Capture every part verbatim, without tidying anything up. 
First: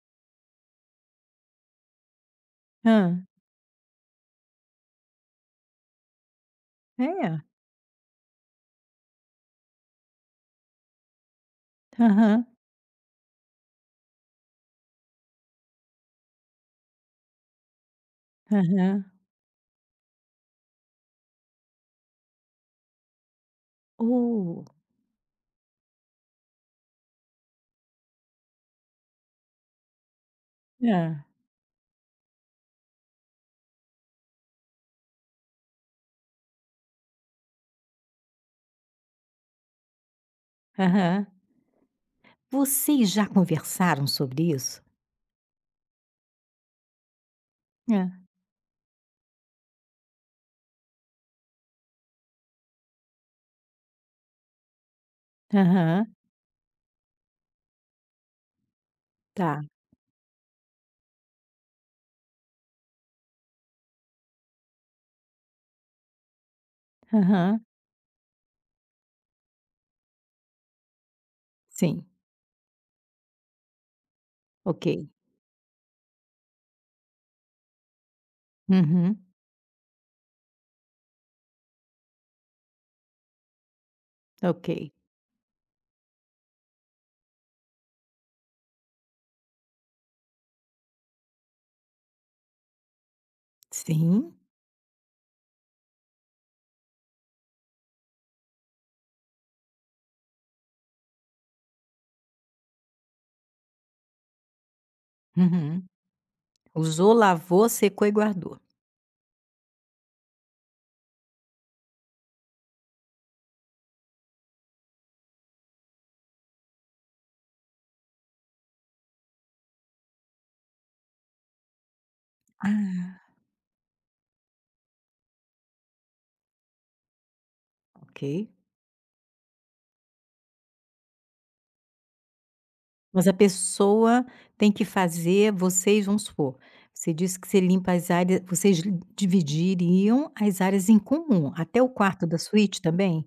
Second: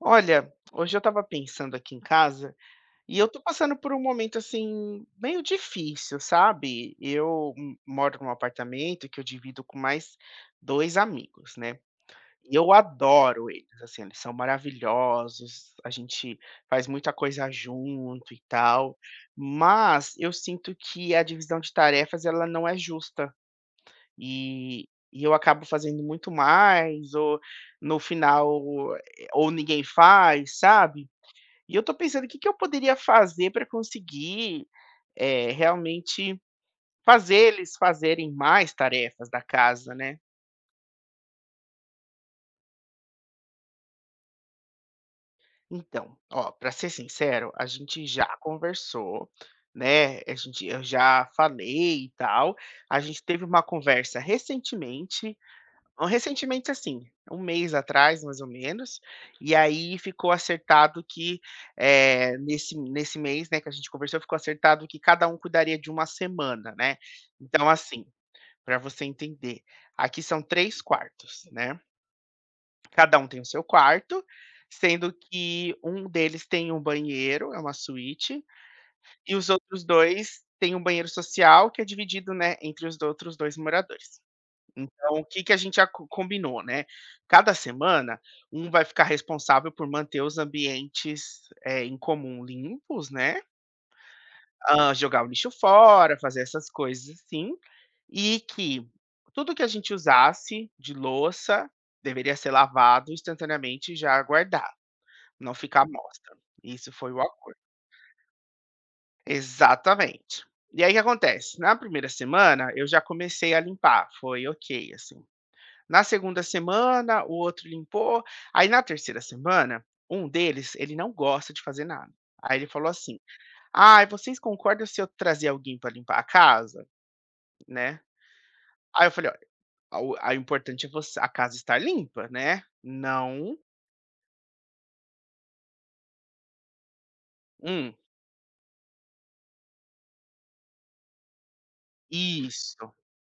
Olha, hoje eu estava pensando aqui em casa e Hã. eu tô passando por um momento assim meio difícil, sabe? É. Eu m- moro num apartamento que eu divido com mais dois amigos, né? Aham, E eu adoro eles, assim, eles são maravilhosos, a gente faz muita coisa junto e tal, aham. mas eu sinto que a divisão de tarefas ela não é justa Oh. e E eu acabo fazendo muito mais, ou no final, eh, ou ninguém faz, sabe? Hã. E eu tô pensando o que que eu poderia fazer para conseguir, eh, realmente fazer eles fazerem mais tarefas da casa, né. Aham. Vocês já conversaram sobre isso? Então, ó, para ser sincero, a Hã. gente já conversou, né, a gente eu já falei e tal, a gente teve uma conversa recentemente, Hã, Aham. recentemente, assim, um mês atrás, mais ou menos, e Tá. aí ficou acertado que, eh, nesse nesse mês, né, que a gente conversou, ficou acertado que cada um cuidaria de uma semana, né. Aham. Então, assim, para você entender, aqui são três quartos, né, Sim. cada um tem o seu quarto, Ok. sendo que um deles tem um banheiro, é uma suíte, Uhum. e os outros dois têm um banheiro social que é dividido, né, entre os outros dois moradores. Ok. Então, o que que a gente já co combinou, né. Cada semana, um vai ficar responsável por manter os ambientes, eh, em comum limpos, né, Sim. hã, jogar o lixo fora, fazer essas coisas assim, e que tudo que a gente usasse de louça deveria ser lavado instantaneamente e já guardado, não ficar Uhum. à mostra. Isso foi Usou, o acordo. lavou, secou e guardou. Exatamente. E aí o que acontece, na primeira semana eu já comecei a limpar, foi ok, assim. Na segunda semana, o outro limpou. Aí na terceira semana, um deles, ele não gosta de fazer nada. Aí ele falou Ah. assim: "Ai, vocês concordam se eu trazer alguém para limpar a casa?", né. Ok. Aí eu falei: "Olha, o a o importante é você a casa estar limpa, né, Mas a não." pessoa tem que fazer, vocês, vamos supor, você disse que você limpa Hum, as áreas, vocês dividiriam as áreas em comum, até o quarto da suíte isso. também?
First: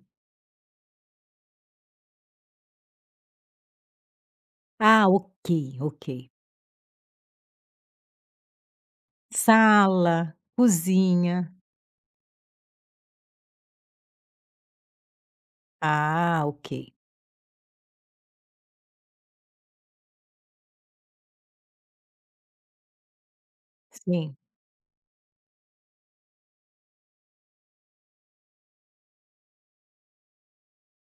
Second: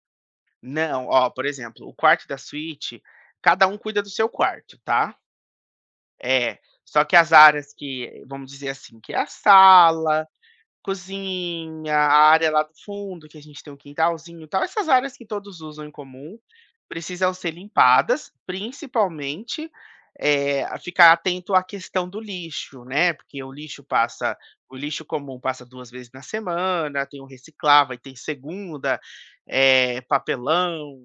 Não, ó, por exemplo, o quarto da suíte, cada um cuida do seu quarto, Ah, tá. ok, ok. É, só que as áreas que, vamos dizer assim, que é a Sala, sala, cozinha. cozinha, a área lá do fundo, que a gente tem um quintalzinho e tal, essas áreas que todos usam em comum, Ah, ok. precisam ser limpadas, principalmente, eh, a ficar atento à questão do lixo, né, porque o lixo passa Sim. o lixo comum passa duas vezes na semana, tem o reciclável, aí tem segunda, eh, papelão,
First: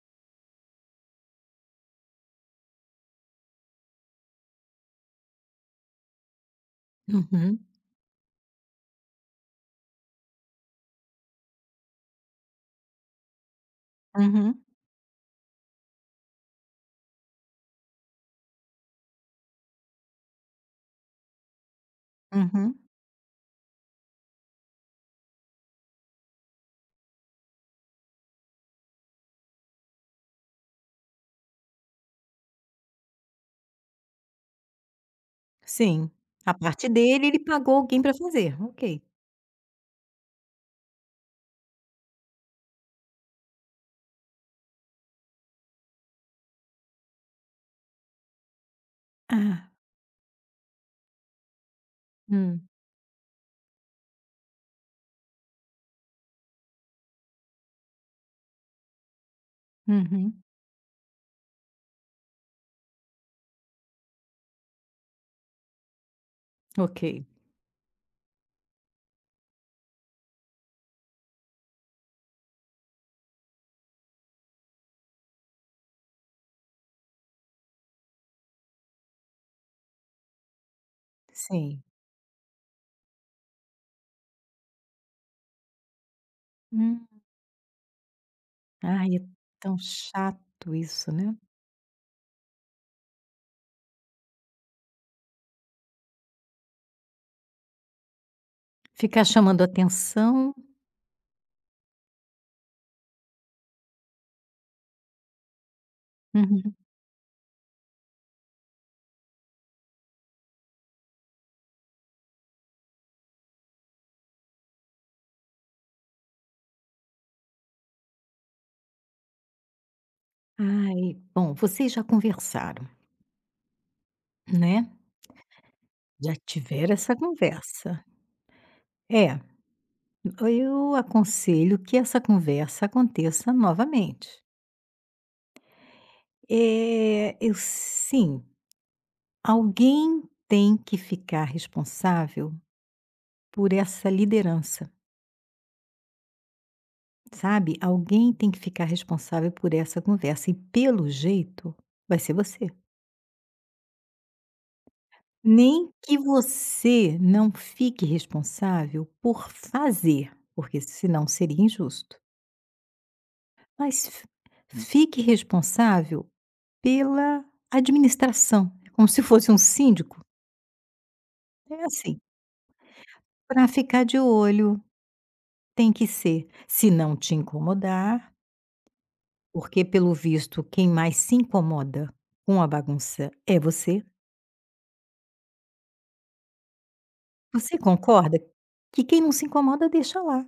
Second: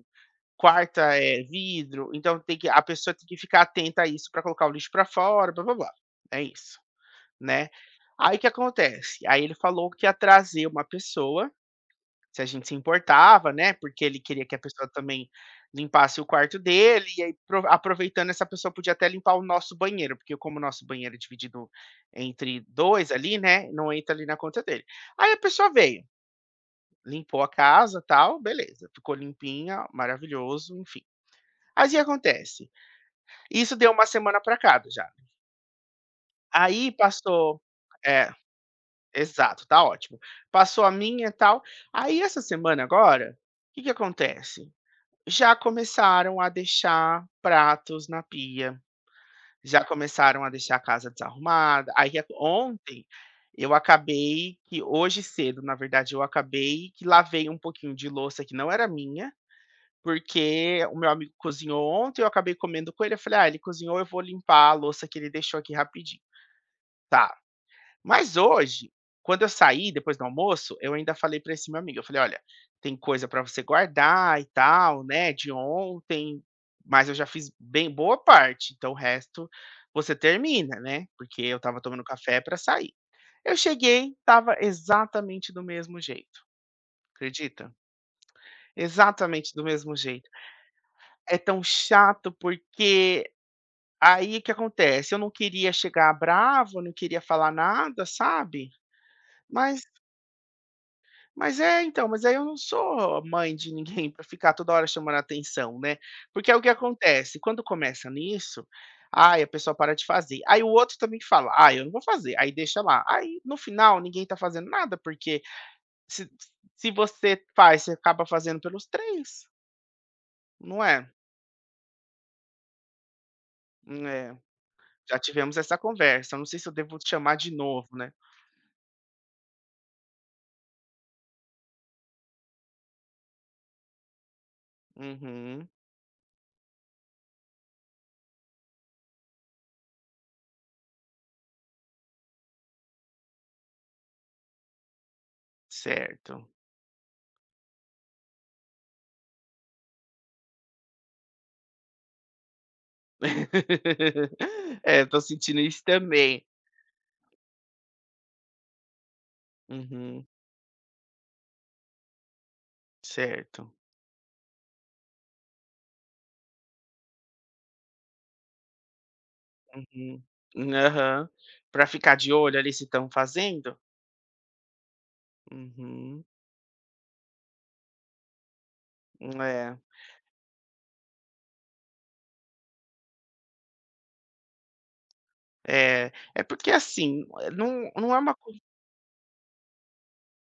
quarta é vidro, então tem que a pessoa tem que ficar atenta a isso para colocar o lixo para fora, blá-blá-blá. É isso. Uhum, Né. Aí o que acontece? Aí ele falou que ia trazer uma pessoa, se a gente se importava, né, porque ele queria que a uhum, pessoa também limpasse o quarto dele, e aí pro aproveitando essa pessoa podia até limpar o nosso banheiro, porque como o nosso banheiro é dividido entre uhum. dois ali, né, não entra ali na conta dele. Aí a pessoa veio, limpou a casa, tal, beleza, ficou limpinha, maravilhoso, enfim. Aí o que acontece? Isso deu uma semana para cada já. Sim. A parte Aí dele, ele passou pagou alguém para é, fazer, ok. exato, tá ótimo. Passou a minha e tal. Aí essa semana agora, o que que acontece? Já começaram a deixar pratos na pia, Ah, já começaram a deixar a casa desarrumada. Aí que hum, ontem eu acabei que hoje cedo, na verdade, eu acabei que lavei um pouquinho de louça que não era minha, uhum, porque o meu amigo cozinhou ontem, eu acabei comendo com ele, eu falei: "Ah, ele cozinhou, eu vou limpar a louça que ele deixou aqui rapidinho". ok, Tá. Mas hoje, quando eu saí, depois do almoço, eu ainda falei pra esse meu amigo, eu falei: "Olha, tem coisa pra você guardar e tal, né, de ontem, mas eu já fiz bem boa parte, então o resto você termina, né", porque eu estava sim. tomando café pra sair. Eu cheguei, estava exatamente do mesmo jeito, Hum. acredita? Ai, é Exatamente do tão mesmo jeito. chato isso, né. É tão chato, porque aí o que acontece, eu não queria chegar bravo, não queria falar nada, sabe. Ficar chamando Mas atenção. Mas é, então, mas aí eu não sou mãe de ninguém para ficar toda hora chamando atenção, né. Porque é o que Uhum. acontece, quando começa nisso, ai, a pessoa para de fazer, aí o outro também fala: "Ah, eu não vou fazer", aí deixa lá. Aí no final ninguém tá fazendo nada, porque se se você faz, você acaba fazendo pelos três, não é? Ai, bom, vocês já conversaram, Hum, É, né, já tivemos essa já conversa, não sei se eu tiveram devo te essa chamar de novo, conversa. né. É, eu aconselho que essa conversa aconteça novamente. Uhum, Eh, eu sim, alguém tem que ficar responsável por essa liderança, certo. sabe? Alguém tem que ficar responsável por essa conversa e, pelo jeito, vai ser você. É, tô sentindo isso Nem que também. você não fique responsável por Uhum, fazer, porque senão seria injusto. certo. Mas f- fique responsável pela administração, como se fosse um síndico. Uhum. Aham. É Pra ficar assim, de olho ali se estão para fazendo? ficar de olho. Tem que Uhum. ser. Se não te incomodar, É, porque pelo visto quem mais se incomoda com a bagunça é você. é. É porque assim, eh, Você não não é uma concorda coisa que quem não se incomoda deixa lá.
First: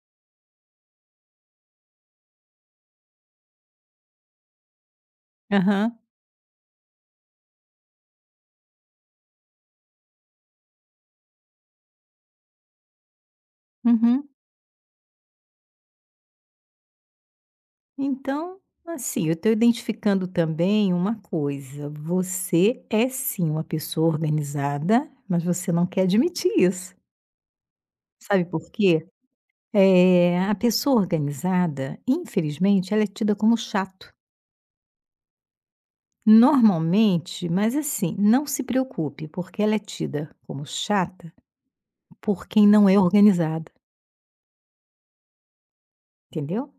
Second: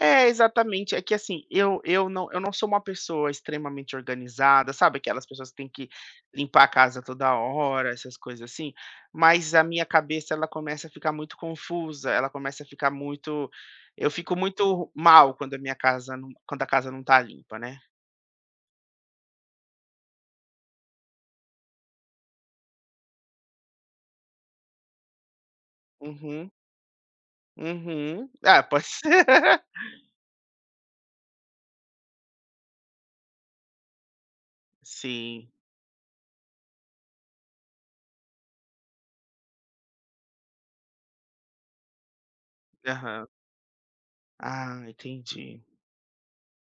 é, exatamente. É que assim, eu eu não eu não sou uma pessoa extremamente organizada, sabe aquelas pessoas que têm que Aham. limpar a casa toda hora, essas coisas assim, mas a minha cabeça ela começa a ficar muito confusa, ela começa a ficar muito eu Uhum. fico muito mal quando a minha casa não quando a casa não tá limpa, né. Então, assim, eu estou identificando também uma coisa: você é sim uma pessoa organizada, mas você não quer Uhum, admitir isso. uhum. Sabe Ah, por pode quê? ser. Eh, a pessoa organizada, infelizmente, ela é tida como chato. Sim, Normalmente, mas assim, não se preocupe, porque ela é tida como chata por quem não é aham. organizada, Ah, entendi, entendeu?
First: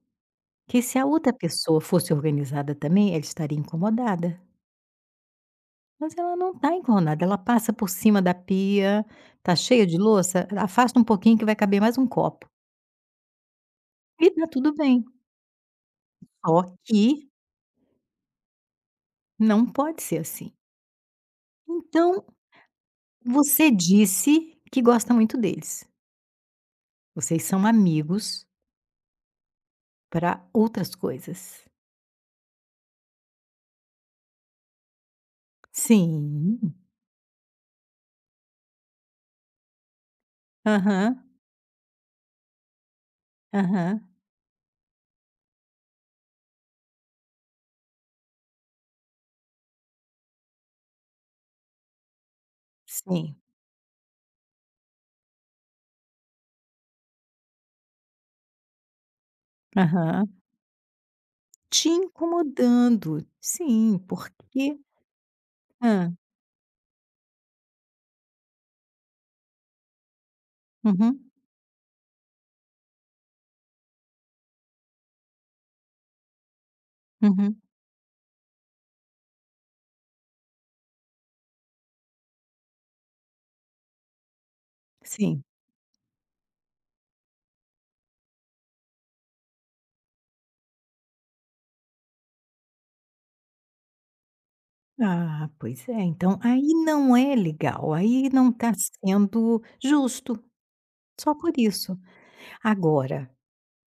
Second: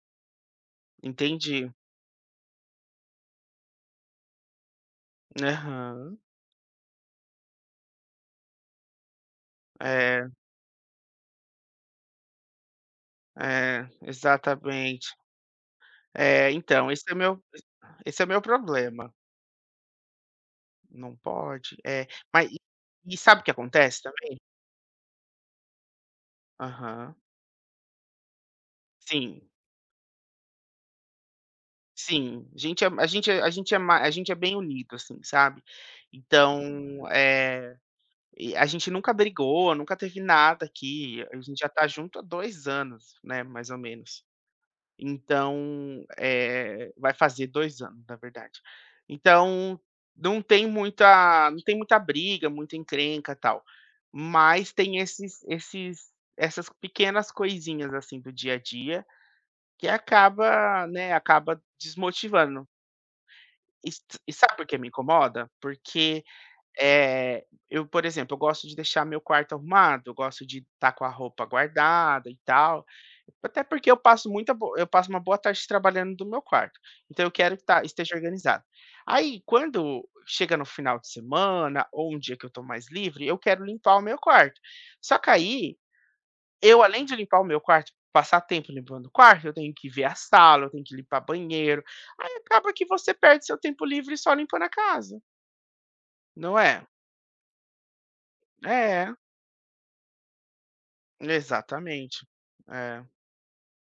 Que se a outra entendi. pessoa fosse organizada também, ela estaria incomodada. Aham. Mas ela não está incomodada, ela passa por cima da pia, tá cheia de É, louça, afasta um pouquinho que vai caber mais um copo. é, E tá tudo bem. exatamente. É, Só então, esse é que meu esse é meu problema. não pode ser assim. Não pode, é. Então, Mas e e sabe o que você acontece também? disse que gosta muito deles. Aham. Vocês são amigos Sim, para outras coisas. sim. A Gente é a gente é a gente é ma a gente é bem unido, assim, sabe. Sim. Então, é e a gente nunca brigou, nunca teve nada aqui, Aham, a gente já tá junto há dois anos, né, mais ou aham. menos. Então, eh, vai fazer dois anos, na verdade. Então, não tem muita não tem muita briga, muita encrenca, e Sim. tal, mas tem esses esses essas pequenas coisinhas, assim, do dia a dia que Aham. acaba, né, acaba Te desmotivando. incomodando. E Sim, s e sabe por que porque me incomoda? hã. Porque, eh, eu, por exemplo, eu gosto de deixar meu quarto arrumado, eu gosto de estar com a Uhum, roupa guardada e tal. Até porque eu passo muita bo eu passo uma boa tarde trabalhando do meu quarto, então eu quero uhum. que tá esteja organizado. Aí, quando chega no final de semana ou um dia que eu estou mais livre, eu quero limpar o meu quarto. Só que Sim. aí, eu além de limpar o meu quarto, passar tempo limpando o quarto, eu tenho que ver a sala, eu tenho que limpar banheiro, aí acaba que você perde seu tempo livre só limpando a casa, Ah, pois é, então não aí é? não é legal, aí não tá É, sendo justo, só por isso. exatamente. É, Agora,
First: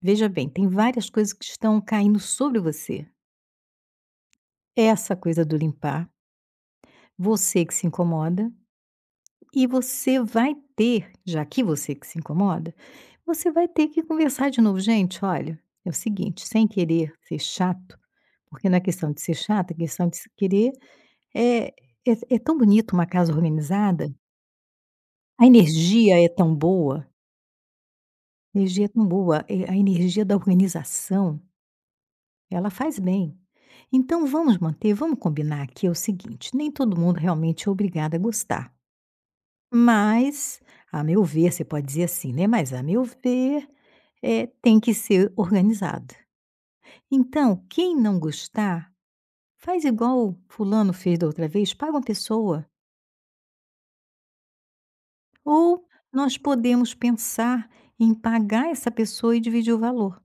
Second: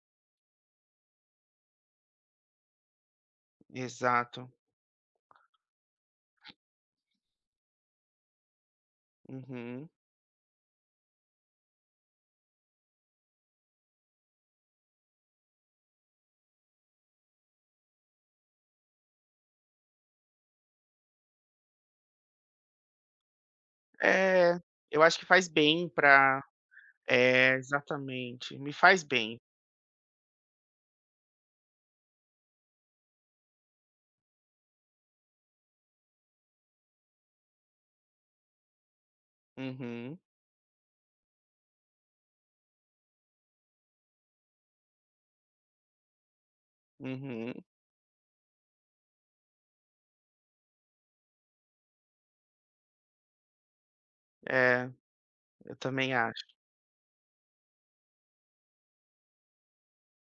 veja bem, tem várias coisas que estão caindo sobre você. exato. Essa coisa do limpar, você que se incomoda. E Uhum. você vai ter, já que você que se incomoda, você vai ter que conversar de novo. Gente, olha, é o seguinte, sem querer ser chato, porque não é questão de ser chato, é questão de se querer. É, é, é tão bonito uma casa organizada, É, eu acho que a faz bem energia é para tão boa, é, exatamente. a Me energia é faz tão bem. boa, é, a energia da organização, ela faz bem. Então vamos manter, vamos combinar, aqui é o seguinte, nem todo mundo realmente é obrigado a gostar. Uhum, Mas, a meu ver, você pode dizer assim, né? Mas a meu ver, é, tem que ser organizado. uhum. Então, quem não gostar, faz igual fulano fez da outra vez, paga uma pessoa. É, eu Ou também nós acho. podemos pensar em pagar essa pessoa e dividir o valor.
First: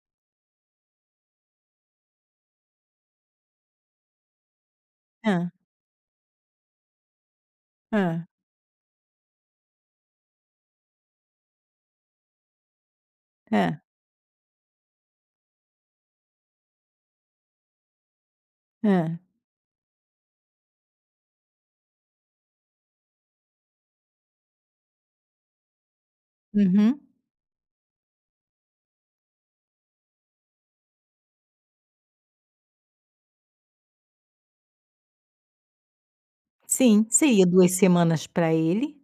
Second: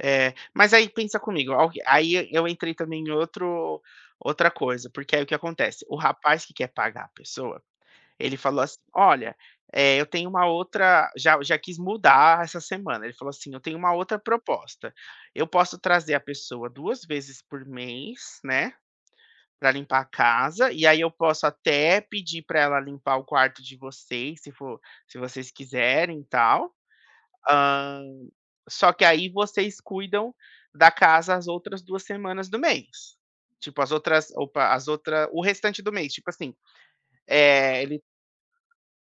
É, mas aí pensa comigo, al aí eu entrei também em outro outra coisa, porque aí o que Hã, acontece, o rapaz que quer pagar a pessoa, hã, ele falou assim: "Olha, eh, eu tenho uma outra" já já quis mudar essa semana, ele falou assim: "Eu tenho é, uma outra proposta, eu posso trazer a pessoa duas vezes por mês, né, é, pra limpar a casa, e aí eu posso até pedir pra ela limpar o quarto de vocês, se for se vocês quiserem e tal. uhum. Hã, só que aí vocês cuidam da casa as outras duas semanas do mês. Tipo, as outras opa, as outras o restante do mês, tipo assim, Sim, seria duas é ele semanas para ele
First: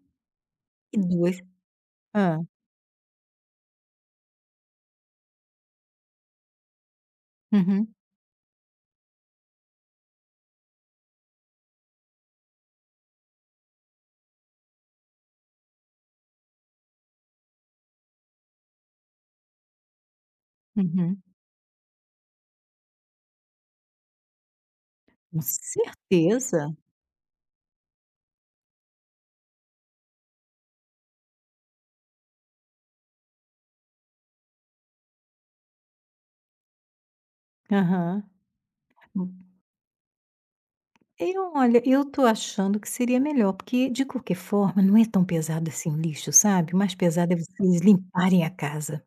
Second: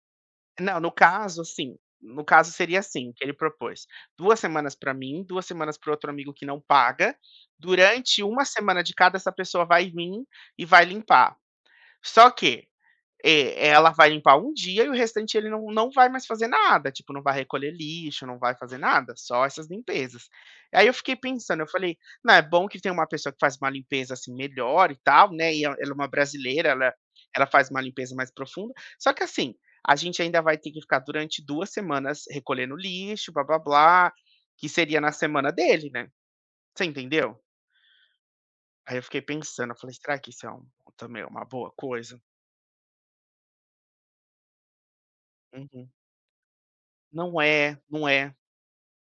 não, no e duas. caso, assim, no Ah, caso seria assim que ele propôs: duas semanas pra mim, duas semanas para outro amigo que não paga, uhum, durante uma semana de cada, essa pessoa vai vir e vai limpar. Só que é, ela vai limpar um dia e o restante ele não, não vai mais fazer nada, tipo, não vai recolher lixo, não vai fazer nada, só essas limpezas. Aí eu fiquei uhum. pensando, eu falei, não, é bom que tem uma pessoa que faz uma limpeza assim melhor e tal, Com né? E ela ela é uma brasileira, certeza. ela, ela faz uma limpeza mais profunda. Só que assim, a gente ainda vai ter que ficar durante duas semanas recolhendo lixo, blá blá blá, que seria na semana dele, né? Você entendeu? Aham. Aí eu fiquei pensando, eu falei, será que isso é um, também é uma Eu, boa olha, eu coisa? tô achando que seria melhor, porque de qualquer forma não é tão pesado Uhum. assim o lixo, sabe? O mais pesado é Não é, vocês não é. limparem a casa.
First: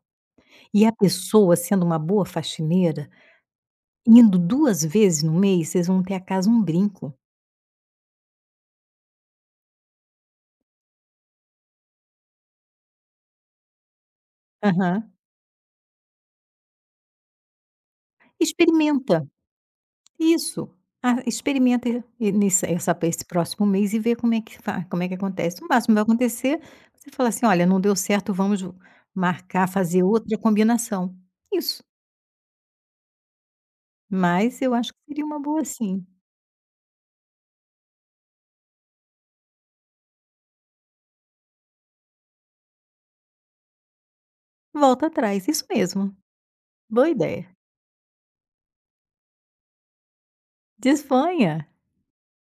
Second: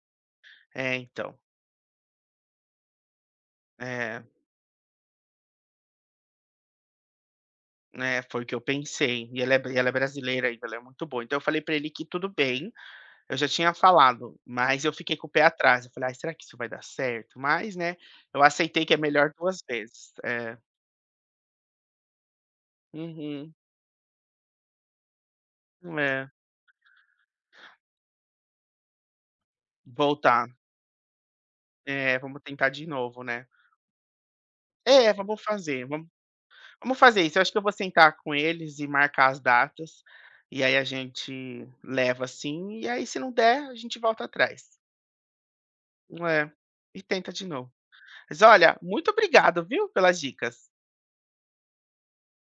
E a É, então. pessoa, sendo uma boa faxineira, É, indo duas vezes no mês, vocês vão ter a casa um brinco. né, foi o que eu pensei. E ela é br- e ela é brasileira ainda, ela é muito boa. Então eu falei pra ele que tudo bem, eu já tinha falado, mas eu Aham. fiquei com o pé atrás. Eu falei: "Ai, será que isso vai dar certo?" Mas, né, eu aceitei que é Experimenta, melhor duas vezes. É. isso. Ah, experimenta e nesse essa esse Uhum. próximo mês e vê como é que fa como é que acontece. O máximo que vai É. acontecer, você fala assim: "Olha, não deu certo, vamos marcar, fazer outra Voltar. combinação". Isso. É, vamos tentar de novo, né. Mas eu acho que É, seria uma vamos boa fazer, sim. vamos vamos fazer isso. Eu acho que eu vou sentar com eles e marcar as datas, e aí a gente leva, assim, e aí se não der, a gente volta atrás. Volta atrás, isso mesmo. É. E Boa tenta de ideia. novo. Mas olha, muito obrigado, viu, pelas dicas. Desfanha.